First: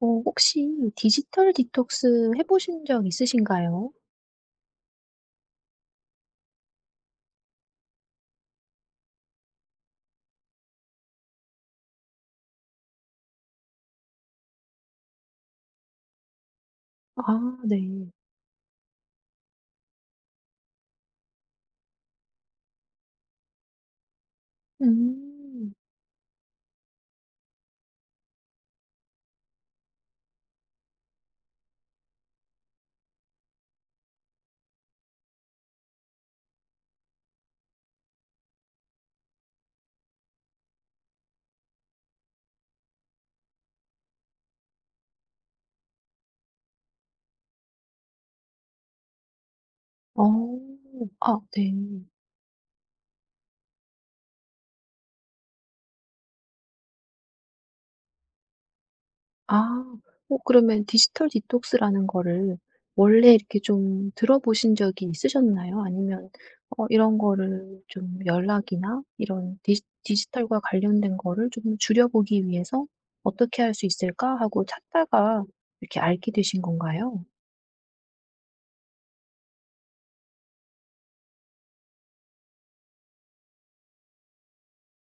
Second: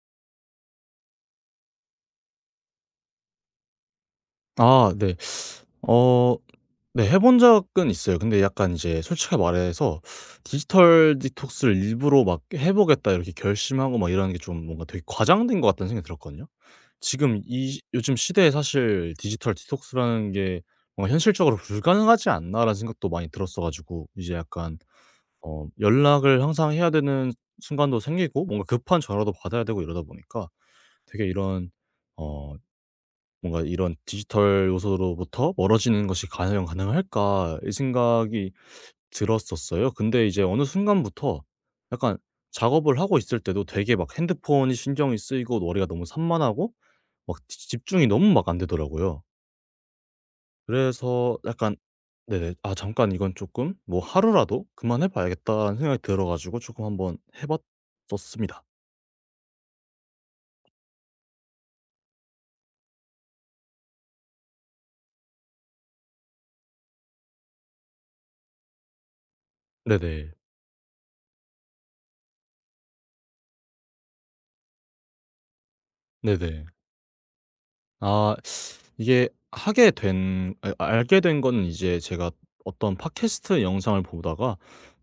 어 혹시 디지털 디톡스 해 보신 적 있으신가요? 아 네. 어 네 해본 적은 있어요. 근데 약간 이제 솔직히 말해서 '디지털 디톡스를 일부러 막 해 보겠다.' 이렇게 결심하고 막 이러는 게 좀 뭔가 되게 과장된 것 같다는 생각이 들었거든요. 지금 아, 이 네. 요즘 시대에 사실 '디지털 디톡스라는 게 뭔가 현실적으로 불가능하지 않나.'라는 생각도 많이 들었어 가지고 이제 약간 음. 연락을 항상 해야 되는 순간도 생기고 뭔가 급한 전화도 받아야 되고 이러다 보니까 되게 이런 어 뭔가 '이런 디지털 요소로부터 멀어지는 것이 과연 가능할까?' 이 생각이 들었었어요. 근데 이제 어느 순간부터 약간 작업을 하고 있을 때도 되게 막 핸드폰이 신경이 쓰이고 머리가 너무 산만하고 막 지 집중이 너무 막 안 되더라고요. 어. 그래서 아, 네. 약간 네네. '아 잠깐 이건 조금 뭐 하루라도 그만해 봐야겠다.'는 생각이 들어 가지고 조금 한번 해 봤었습니다. 아. 어 그러면 디지털 디톡스라는 거를 원래 이렇게 좀 들어보신 적이 있으셨나요? 아니면 어 이런 거를 좀 연락이나 이런 디 네네. 디지털과 관련된 거를 좀 줄여 보기 위해서 '어떻게 할 수 있을까?' 하고 찾다가 이렇게 알게 되신 네네. 건가요? 아 이게 하게 된 아 알게 된 거는 이제 제가 어떤 팟캐스트 영상을 보다가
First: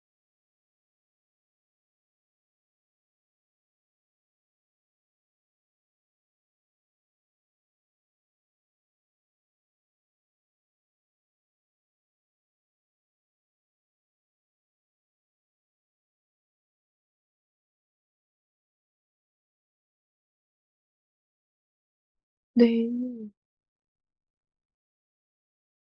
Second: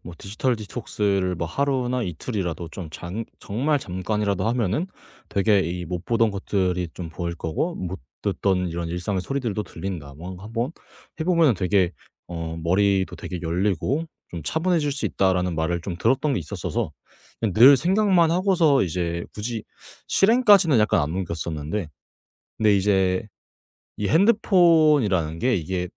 뭐 디지털 디톡스를 뭐 하루나 이틀이라도 좀 장 정말 잠깐이라도 하면은 되게 이 못 보던 것들이 좀 보일 거고 못 듣던 이런 일상의 소리들도 들린다. 뭐 한번 해 보면은 되게 머리도 되게 열리고 좀 '차분해질 수 있다.'라는 말을 좀 들었던 게 있었어서 그냥 늘 생각만 하고서 이제 굳이 실행까지는 약간 안 옮겼었는데. 근데 네. 이제 이 핸드폰이라는 게 이게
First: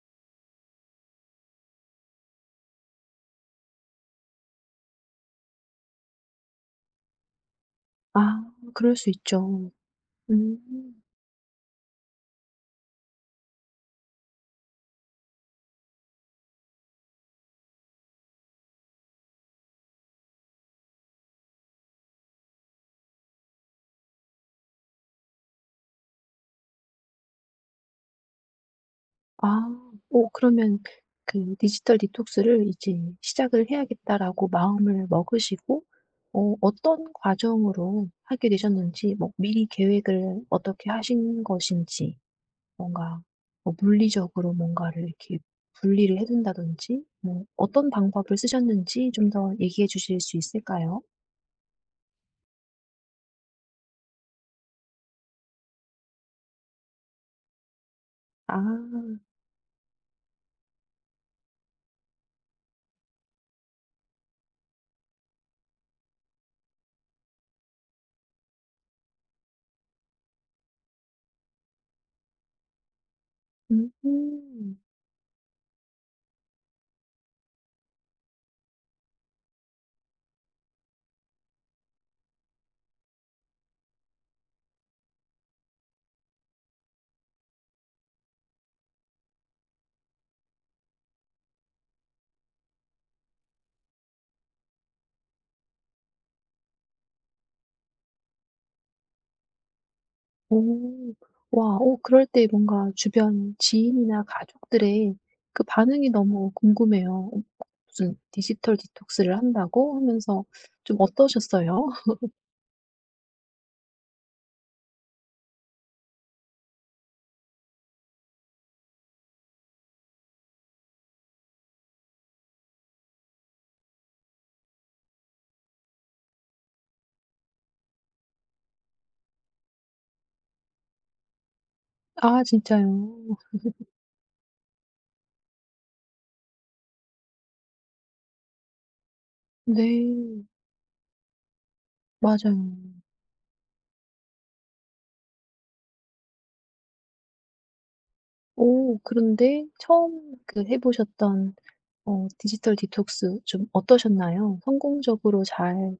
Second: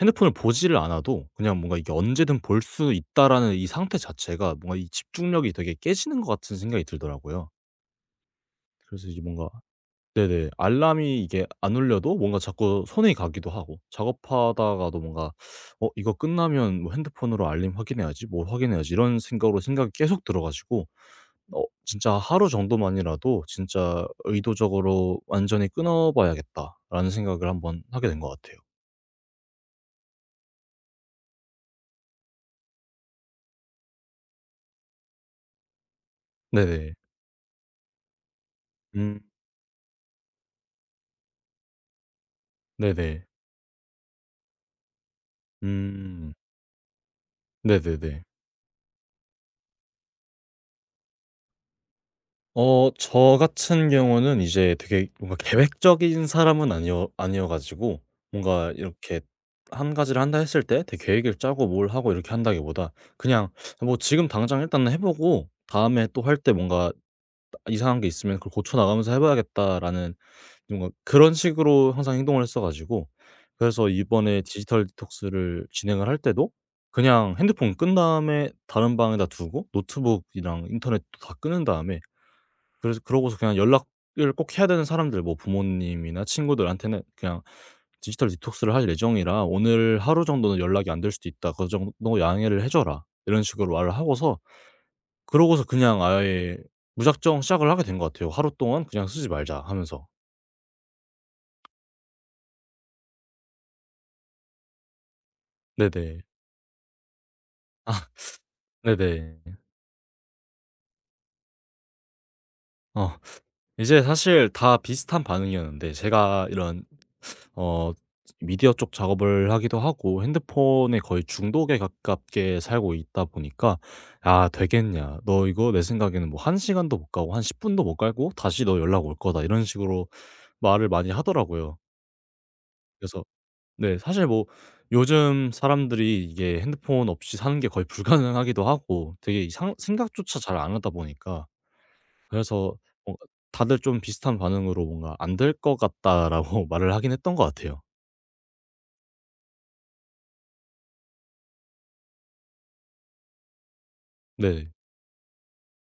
핸드폰을 보지를 않아도 그냥 뭔가 이게 '언제든 볼 수 있다.'라는 이 상태 자체가 뭔가 이 집중력이 되게 깨지는 것 같은 생각이 들더라고요. 아, 그럴 그래서 수 이제 뭔가 있죠. 네네. 음. 알람이 이게 안 울려도 뭔가 자꾸 손이 가기도 하고 작업하다가도 뭔가 '어 이거 끝나면 뭐 핸드폰으로 알림 확인해야지. 뭐 확인해야지.' 이런 생각으로 생각이 계속 들어 가지고 진짜 '하루 정도만이라도 진짜 의도적으로 완전히 끊어 봐야겠다.'라는 생각을 한번 하게 된 것 같아요. 아. 오, 그러면 그 '디지털 디톡스를 이제 시작을 해야겠다.'라고 마음을 먹으시고 어 네네. 어떤 과정으로 하게 되셨는지, 음. 뭐 미리 계획을 어떻게 하신 것인지, 뭔가 네네. 뭐 물리적으로 뭔가를 이렇게 분리를 해 음. 둔다든지 뭐 어떤 네네네. 방법을 쓰셨는지 좀 더 얘기해 주실 수 있을까요? 저 같은 경우는 이제 되게 뭔가 계획적인 사람은 아니어 가지고 뭔가 이렇게 아. 한 가지를 한다 했을 때 되게 계획을 짜고 뭘 하고 이렇게 한다기보다 그냥 뭐 지금 당장 일단은 해 보고 다음에 또 할 때 뭔가 '이상한 게 있으면 그걸 고쳐 나가면서 해 봐야겠다.'라는 뭔가 그런 식으로 항상 행동을 했어 가지고 그래서 이번에 음. 디지털 디톡스를 진행을 할 때도 그냥 핸드폰 끈 다음에 다른 방에다 두고 노트북이랑 인터넷도 다 끄는 다음에 그래서 그러고서 그냥 연락을 꼭 해야 되는 사람들 뭐 부모님이나 친구들한테는 그냥 "디지털 디톡스를 할 예정이라 오늘 하루 정도는 연락이 안 될 수도 있다. 그 정도 양해를 해 줘라." 이런 식으로 말을 하고서 그러고서 그냥 아예 무작정 시작을 하게 된 것 같아요. "하루 동안 그냥 쓰지 말자." 하면서. 오. 와, 어 그럴 때 뭔가 주변 지인이나 가족들의 그 반응이 네네. 너무 궁금해요. 어 무슨 디지털 디톡스를 네네. 한다고 하면서 좀 어떠셨어요? 어 이제 사실 다 비슷한 반응이었는데 제가 이런 어 미디어 쪽 작업을 하기도 하고 핸드폰에 거의 중독에 가깝게 살고 있다 보니까 "아 되겠냐. 너 이거 내 생각에는 뭐 한 시간도 못 가고 한 10 분도 못 갈고 다시 너 연락 올 거다." 이런 식으로 말을 많이 하더라고요. 아, 진짜요? 그래서 네 사실 뭐 요즘 사람들이 이게 핸드폰 없이 사는 게 거의 불가능하기도 하고 되게 이 상 생각조차 네. 잘 안 하다 보니까 맞아요. 그래서 뭔가 다들 좀 비슷한 반응으로 뭔가 "안 될 것 같다."라고 말을 하긴 했던 것 같아요. 오, 그런데 처음 그 해 보셨던 어 디지털 디톡스 좀 어떠셨나요? 네. 성공적으로 잘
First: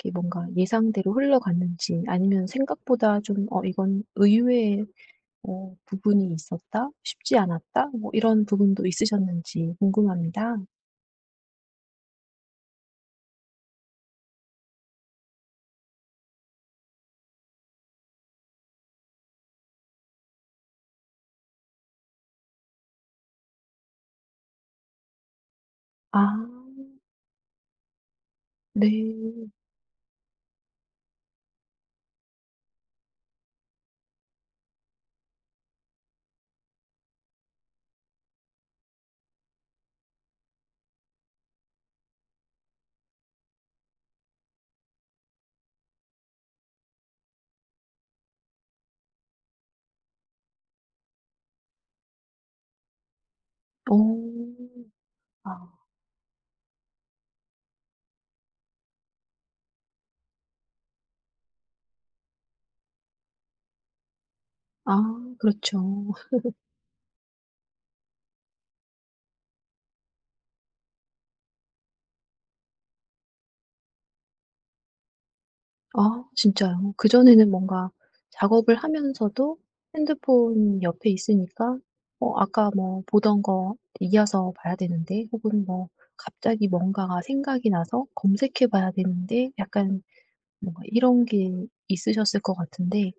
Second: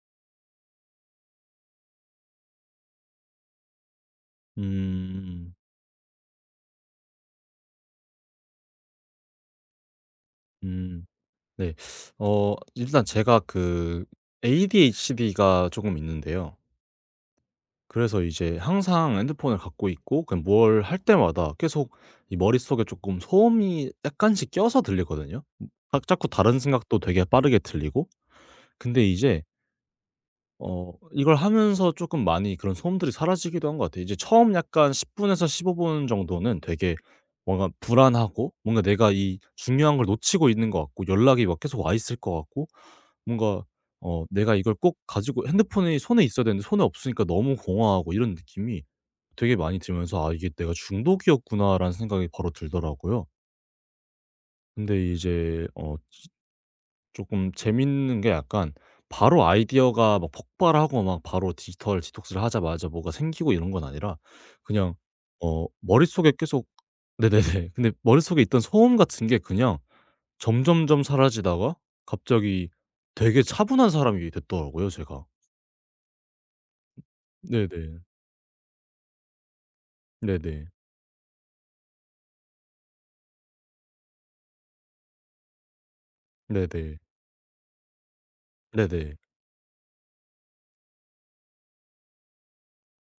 이렇게 뭔가 예상대로 흘러갔는지, 아니면 생각보다 좀 '어 이건 의외의 음. 어 부분이 있었다? 쉽지 않았다?' 뭐 이런 부분도 있으셨는지 궁금합니다. 음. 네. 어 일단 제가 그 ADHD가 조금 있는데요. 그래서 이제 항상 핸드폰을 갖고 있고 그냥 뭘 할 때마다 계속 이 머릿속에 조금 소음이 약간씩 껴서 들리거든요. 아, 자꾸 다른 생각도 되게 빠르게 들리고. 근데 이제 네. 이걸 하면서 쪼끔 많이 그런 소음들이 사라지기도 한 것 같아요. 이제 처음 약간 10 분에서 15분 정도는 되게 뭔가 불안하고 뭔가 내가 이 중요한 걸 놓치고 있는 것 같고 연락이 막 계속 와 있을 것 같고 뭔가 내가 이걸 꼭 가지고 핸드폰이 손에 있어야 되는데 손에 없으니까 너무 공허하고 이런 느낌이 되게 많이 들면서 '아 이게 내가 중독이었구나.'라는 생각이 바로 들더라고요. 어. 근데 이제 아. 조금 재밌는 게 약간 바로 아이디어가 막 폭발하고 막 바로 디지털 디톡스를 하자마자 뭐가 생기고 이런 건 아니라 그냥 아, 그렇죠. 머릿속에 계속 네네네. 근데 머릿속에 있던 소음 같은 게 그냥 점점점 사라지다가 갑자기 되게 차분한 사람이 됐더라고요 제가. 아, 진짜요? 그전에는 뭔가 네네. 작업을 하면서도 네네. 핸드폰 옆에 있으니까 어 아까 뭐 보던 거 이어서 봐야 되는데 혹은 뭐 갑자기 네네. 뭔가가 생각이 나서 검색해 봐야 네네. 되는데, 약간 뭔가 이런 게 있으셨을 것 같은데,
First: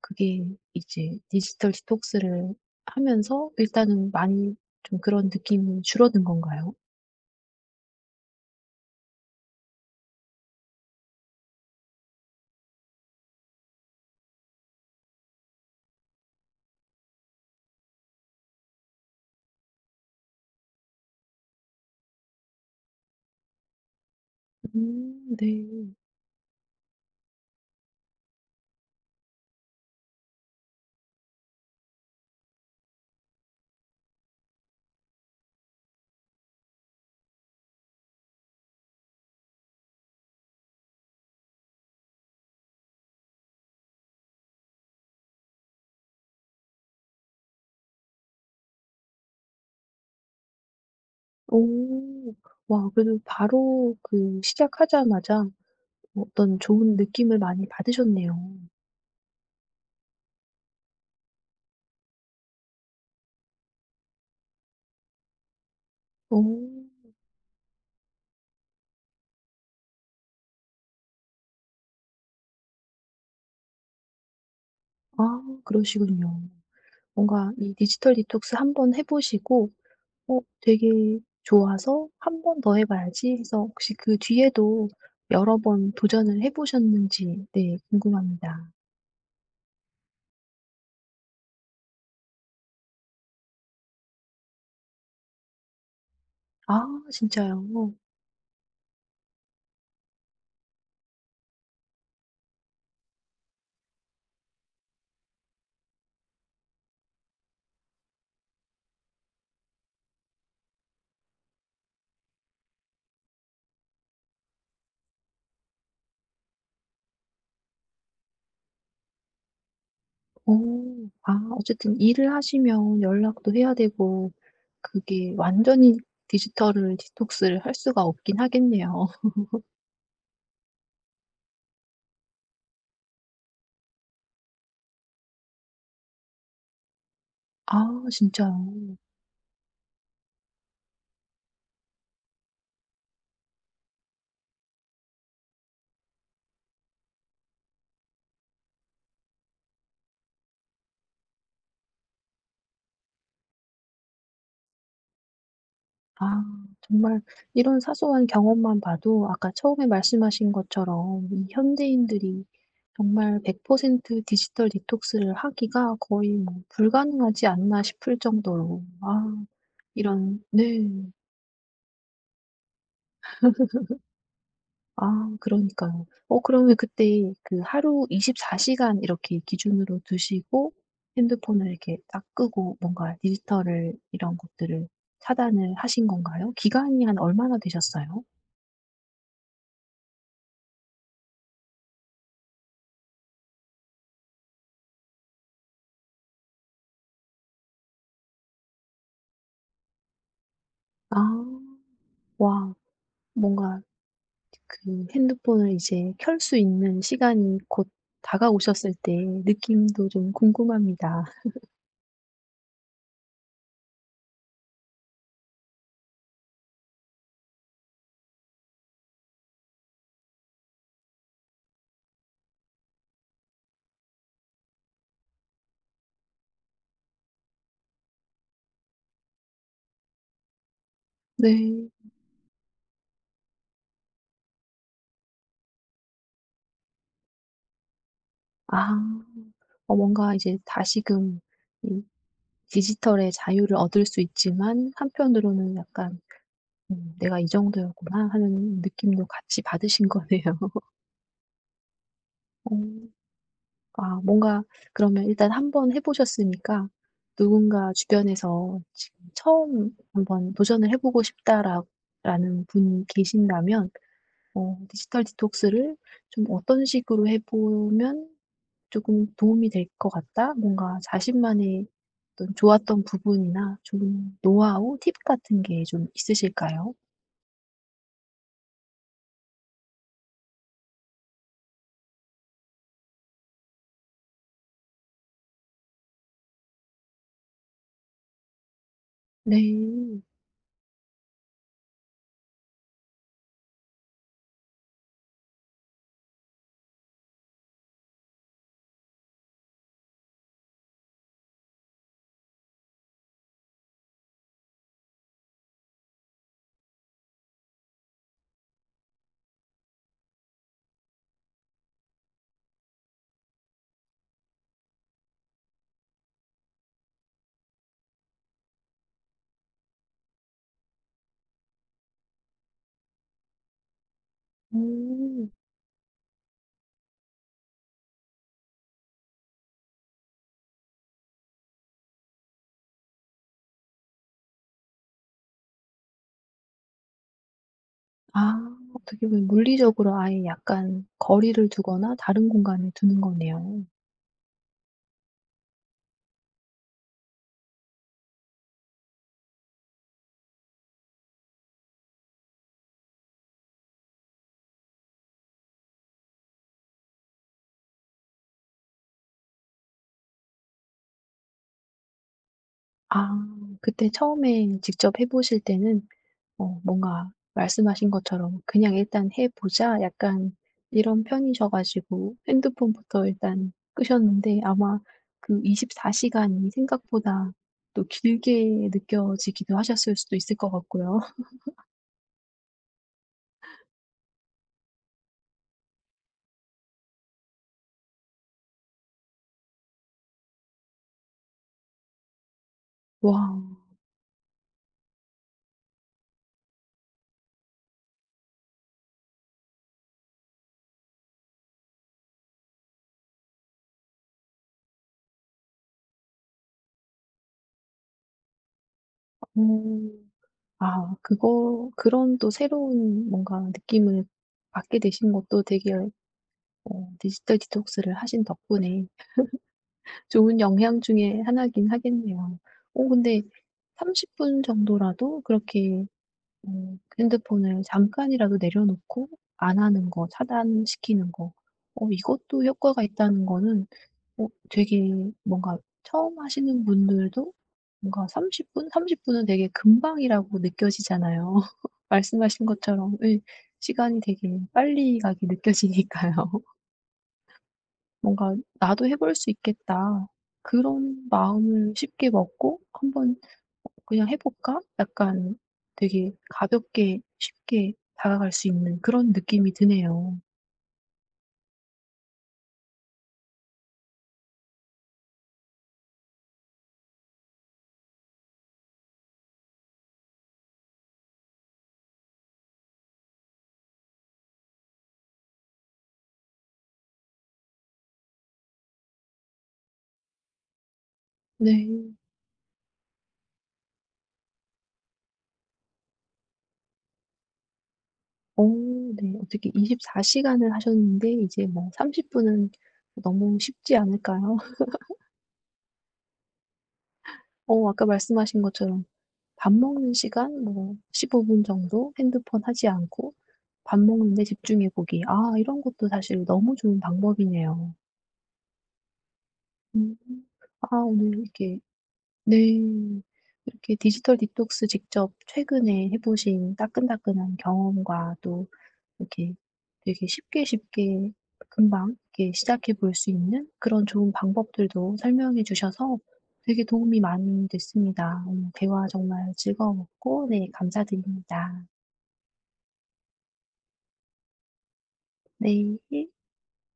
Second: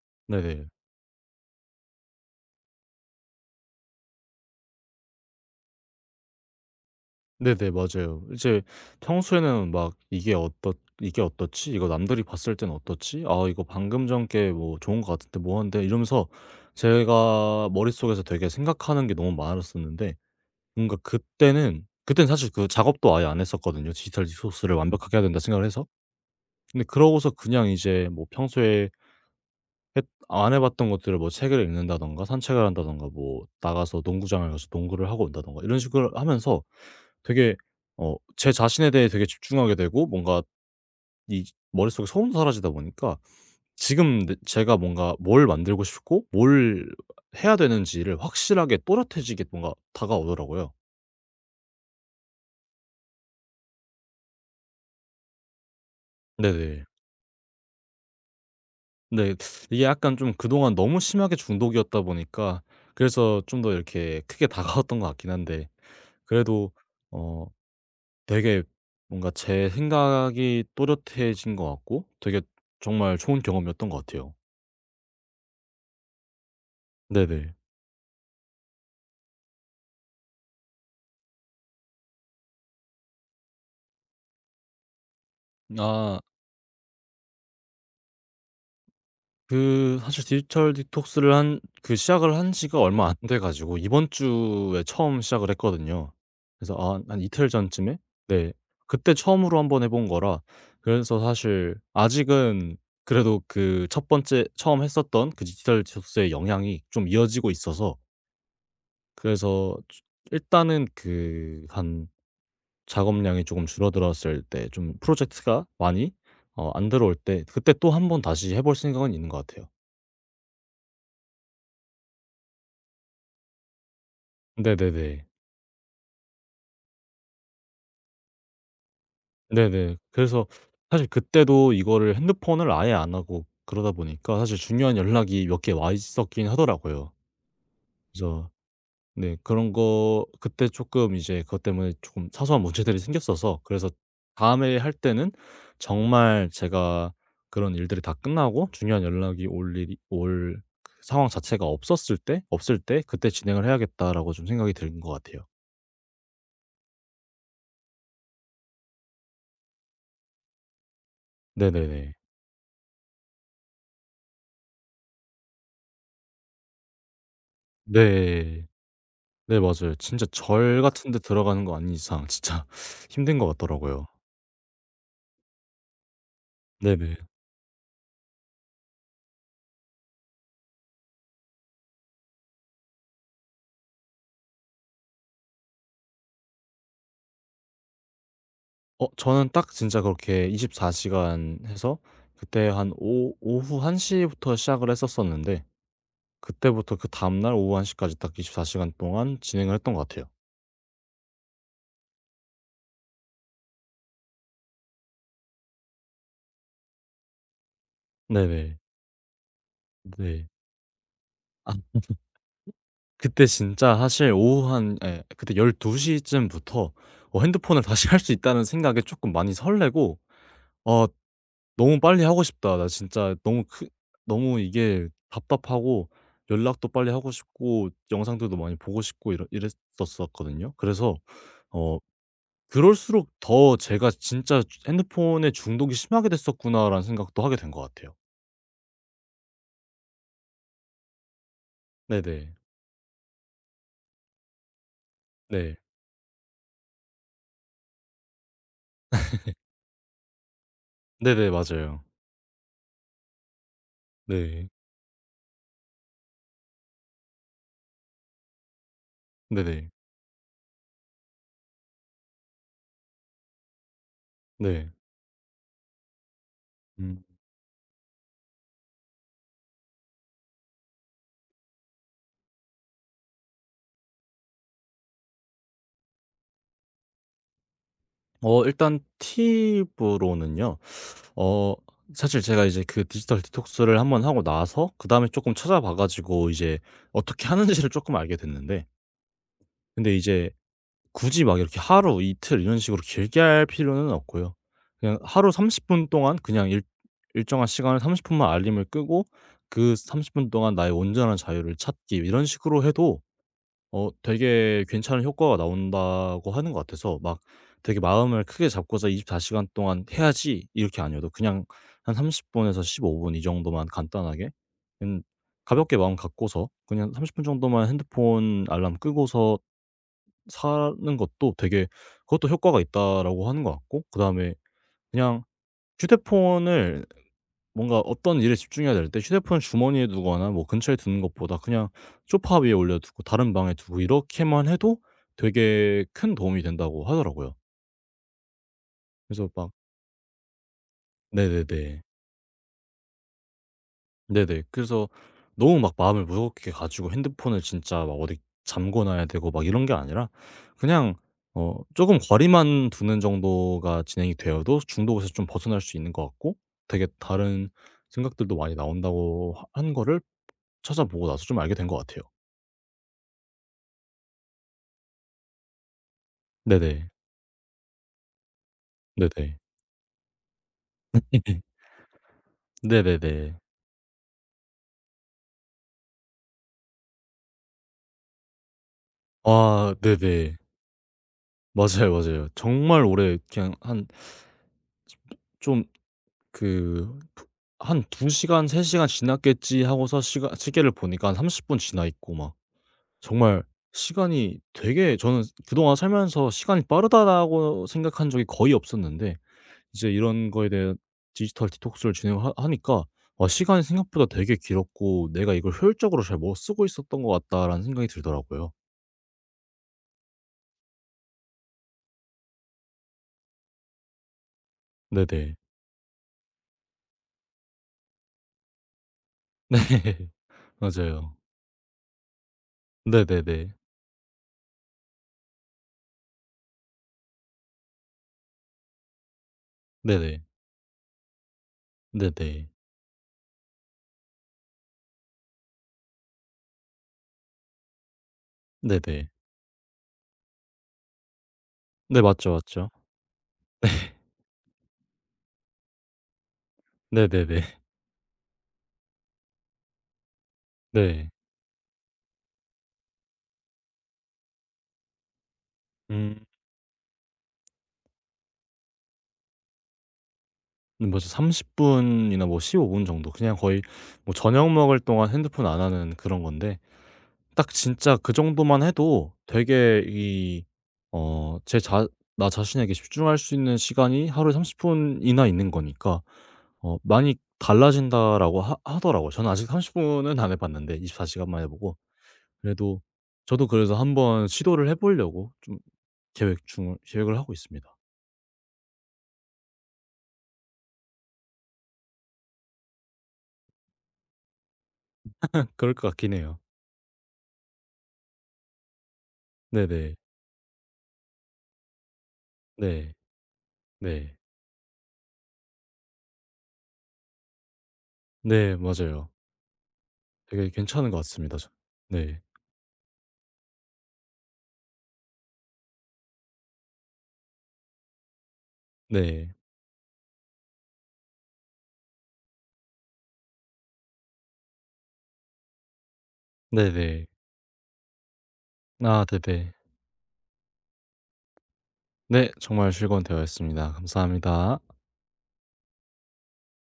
그게 네네. 이제 디지털 디톡스를 하면서 일단은 많이 좀 그런 느낌이 줄어든 건가요? 네네. 맞아요. 이제 평소에는 막 ' 이게 어떻지? 이거 남들이 봤을 땐 어떻지? 아 이거 방금 전 게 뭐 좋은 것 같은데 뭐 한데.' 이러면서 제가 머릿속에서 되게 생각하는 게 너무 많았었는데 뭔가 그때는 사실 그 작업도 아예 안 했었거든요. '디지털 디소스를 완벽하게 해야 음, 된다.' 생각을 네. 해서. 근데 그러고서 그냥 이제 뭐 평소에 했 안 해 봤던 것들을 뭐 책을 읽는다든가 산책을 한다든가 뭐 나가서 농구장을 가서 농구를 하고 온다든가 이런 식으로 하면서 되게 제 자신에 대해 되게 집중하게 되고 뭔가 이 머릿속에 소음도 사라지다 보니까 지금 내 제가 뭔가 뭘 만들고 싶고 뭘 해야 되는지를 확실하게 또렷해지게 뭔가 다가오더라고요. 오. 와, 그래도 바로 그 시작하자마자 어떤 네네. 좋은 느낌을 많이 받으셨네요. 근데 이게 약간 좀 그동안 너무 심하게 중독이었다 보니까 그래서 좀 더 이렇게 크게 다가왔던 것 같긴 한데 오, 그래도 어 되게 뭔가 제 생각이 또렷해진 것 같고 되게 정말 좋은 경험이었던 것 같아요. 아, 그러시군요. 뭔가 네네. 이 디지털 디톡스 한번 해 보시고 어 되게 좋아서 '한 번 더 해 봐야지.' 해서 혹시 그 뒤에도 여러 번 아. 도전을 해 보셨는지 네 궁금합니다. 그 사실 디지털 디톡스를 한 그 시작을 한 지가 얼마 안 돼 가지고 이번 주에 처음 시작을 했거든요. 그래서 아, 아 한 이틀 진짜요? 전쯤에 네 그때 처음으로 한번 해본 거라 그래서 사실 아직은 그래도 그 첫 번째 처음 했었던 그 디지털 디톡스의 영향이 좀 이어지고 있어서 그래서 츠 일단은 그 한 작업량이 쪼금 줄어들었을 때 좀 프로젝트가 많이 안 들어올 때 그때 또 한번 다시 해볼 생각은 있는 것 같아요. 어. 아, 어쨌든 일을 하시면 연락도 해야 되고, 네네네. 그게 완전히 디지털을 디톡스를 할 수가 없긴 하겠네요. 네네. 그래서 사실 그때도 이거를 핸드폰을 아예 안 하고 그러다 보니까 사실 중요한 연락이 몇 개 와 있었긴 하더라고요. 아, 그래서 진짜요. 네 그런 거 그때 조금 이제 그것 때문에 조금 사소한 문제들이 생겼어서 그래서 다음에 할 때는 정말 제가 그런 일들이 다 끝나고 중요한 연락이 올 일이 올그 상황 자체가 없었을 때 없을 때 '그때 진행을 해야겠다.'라고 좀 생각이 든 것 같아요. 아, 정말 이런 사소한 경험만 봐도 아까 처음에 말씀하신 것처럼 이 네네네. 현대인들이 정말 100% 디지털 디톡스를 하기가 거의 뭐 불가능하지 않나 싶을 네. 정도로, 아 네 맞아요. 진짜 이런. 절 네. 같은 데 들어가는 거 아닌 이상 진짜 힘든 것 같더라고요. 아, 그러니까요. 어 그러면 그때 네네. 그 하루 24 시간 이렇게 기준으로 두시고 핸드폰을 이렇게 딱 끄고 뭔가 디지털을 이런 것들을 차단을 하신 건가요? 기간이 한 얼마나 되셨어요? 저는 딱 진짜 그렇게 24 시간 해서 그때 한 오 오후 1 시부터 시작을 했었었는데 그때부터 그다음 날 오후 1 시까지 딱 24 시간 동안 진행을 했던 것 같아요. 아. 와. 뭔가 그 핸드폰을 이제 켤 수 있는 시간이 곧 네네. 다가오셨을 때 느낌도 좀 네. 궁금합니다. 아 그때 진짜 사실 오후 한 그때 12 시쯤부터 핸드폰을 다시 할 수 있다는 생각에 조금 많이 설레고 어 '너무 빨리 하고 싶다. 나 진짜 너무 크 너무 이게 답답하고 연락도 빨리 하고 싶고 영상들도 많이 보고 싶고 이랬었었거든요. 그래서 네. 어 그럴수록 더 제가 '진짜 핸드폰에 중독이 심하게 됐었구나.'라는 생각도 하게 된 것 같아요. 아. 어 뭔가 이제 다시금 이 네네. 디지털의 자유를 얻을 수 있지만, 한편으로는 네. 약간 '음, 내가 이 정도였구나.' 하는 느낌도 같이 받으신 거네요. 네네. 맞아요. 어. 아, 뭔가 네. 그러면 일단 한번 해 보셨으니까 누군가 주변에서 지금 네네. 처음 '한번 도전을 해 보고 싶다.'라 라는 분이 계신다면 어 네. 디지털 디톡스를 좀 '어떤 음. 식으로 해 보면 조금 도움이 될 것 같다.' 뭔가 자신만의 어떤 좋았던 부분이나 좀 노하우, 팁 같은 게 좀 있으실까요? 일단 팁으로는요. 어 사실 제가 이제 그 디지털 디톡스를 한번 하고 나서 그다음에 쪼끔 찾아봐 가지고 이제 어떻게 하는지를 쪼끔 알게 됐는데 근데 네. 이제 굳이 막 이렇게 하루, 이틀 이런 식으로 길게 할 필요는 없고요. 그냥 하루 30분 동안 그냥 일 일정한 시간을 30 분만 알림을 끄고 그 30분 동안 나의 온전한 자유를 찾기 이런 식으로 해도 되게 괜찮은 효과가 나온다고 하는 것 같아서 막 되게 마음을 크게 잡고서 24 시간 동안 해야지 이렇게 아니어도 그냥 한 30 분에서 15분 이 정도만 간단하게 음 가볍게 마음 갖고서 그냥 30분 정도만 핸드폰 알람 끄고서 사는 것도 되게 그것도 효과가 있다라고 하는 것 같고 그다음에 그냥 음. 휴대폰을 뭔가 어떤 일에 집중해야 될 때 휴대폰 주머니에 두거나 뭐 근처에 두는 것보다 그냥 소파 위에 올려두고 다른 방에 두고 이렇게만 해도 되게 큰 도움이 된다고 하더라고요. 아, 어떻게 보면 그래서 막 물리적으로 아예 약간 거리를 네네네. 두거나 다른 공간에 두는 거네요. 네네. 그래서 너무 막 마음을 무겁게 가지고 핸드폰을 진짜 막 어디 잠궈 놔야 되고 막 이런 게 아니라 그냥 조금 거리만 두는 정도가 진행이 되어도 중독에서 좀 벗어날 수 있는 것 같고 되게 다른 생각들도 많이 나온다고 하 한 거를 찾아보고 나서 좀 알게 된 것 같아요. 아, 그때 처음에 직접 해 보실 때는 어 네네. 뭔가 말씀하신 것처럼 '그냥 일단 해 네네. 보자.' 약간 이런 편이셔 가지고 핸드폰부터 네네네. 일단 끄셨는데, 아마 그 24 시간이 생각보다 또 길게 느껴지기도 아 하셨을 수도 있을 네네. 것 같고요. 맞아요, 맞아요. 정말 오래 그냥 한 좀 그 한 2 시간 3 시간 지났겠지 하고서 시 시계를 보니까 한 30분 지나 있고 막 와. 정말 시간이 되게 저는 그동안 살면서 '시간이 빠르다.'라고 생각한 적이 거의 없었는데 이제 이런 거에 대한 디지털 디톡스를 진행하 하니까 '아 시간이 생각보다 되게 길었고 내가 이걸 효율적으로 잘 못 쓰고 있었던 것 같다.'라는 생각이 들더라고요. 음. 아, 그거 그런 또 새로운 뭔가 느낌을 받게 되신 네네. 것도 되게 어 디지털 디톡스를 하신 덕분에 네. 좋은 영향 맞아요. 중에 하나긴 하겠네요. 어 근데 네네네. 30분 정도라도 그렇게 어 핸드폰을 잠깐이라도 내려놓고 안 하는 거 네네. 차단시키는 거 어 이것도 네네. 효과가 있다는 거는, 어 되게 뭔가 처음 하시는 분들도 뭔가 30 분? 30 네네. 분은 되게 금방이라고 느껴지잖아요. 네 맞죠, 말씀하신 맞죠. 것처럼, 예 시간이 되게 빨리 가게 느껴지니까요. 네네네. 뭔가 '나도 해볼 수 있겠다.' 그런 네. 마음을 쉽게 먹고 '한번 그냥 해 볼까?' 약간 되게 음 가볍게 쉽게 다가갈 수 있는 그런 느낌이 드네요. 뭐죠 30 분이나 뭐 15분 정도 그냥 거의 뭐 저녁 먹을 동안 핸드폰 안 하는 그런 건데 딱 진짜 그 정도만 해도 되게 이 제 자 나 자신에게 집중할 수 있는 시간이 하루에 30 분이나 있는 거니까 많이 달라진다라고 하 하더라고요. 저는 아직 30 분은 안 해 봤는데 24 시간만 해 보고 네. 그래도 저도 그래서 한번 시도를 해 보려고 좀 계획을 하고 있습니다. 어 네. 어떻게 24 시간을 하셨는데 이제 뭐 30 분은 너무 쉽지 않을까요? 그럴 것 같긴 해요. 어 아까 말씀하신 것처럼 밥 먹는 네네. 시간 뭐 15분 정도 핸드폰 하지 네. 않고 밥 먹는 네. 데 집중해 보기. 아, 이런 것도 사실 너무 좋은 방법이네요. 네 맞아요. 음. 되게 아, 괜찮은 것 오늘 같습니다 저. 이렇게. 네. 네. 이렇게 디지털 디톡스 직접 최근에 해 보신 따끈따끈한 경험과 또 네. 이렇게 되게 쉽게 쉽게 금방 이렇게 시작해 볼 수 있는 그런 좋은 방법들도 설명해 주셔서 되게 도움이 네네. 많이 됐습니다. 오늘 대화 아 정말 네네. 즐거웠고 네 감사드립니다. 네 정말 즐거운 대화였습니다. 감사합니다. 네.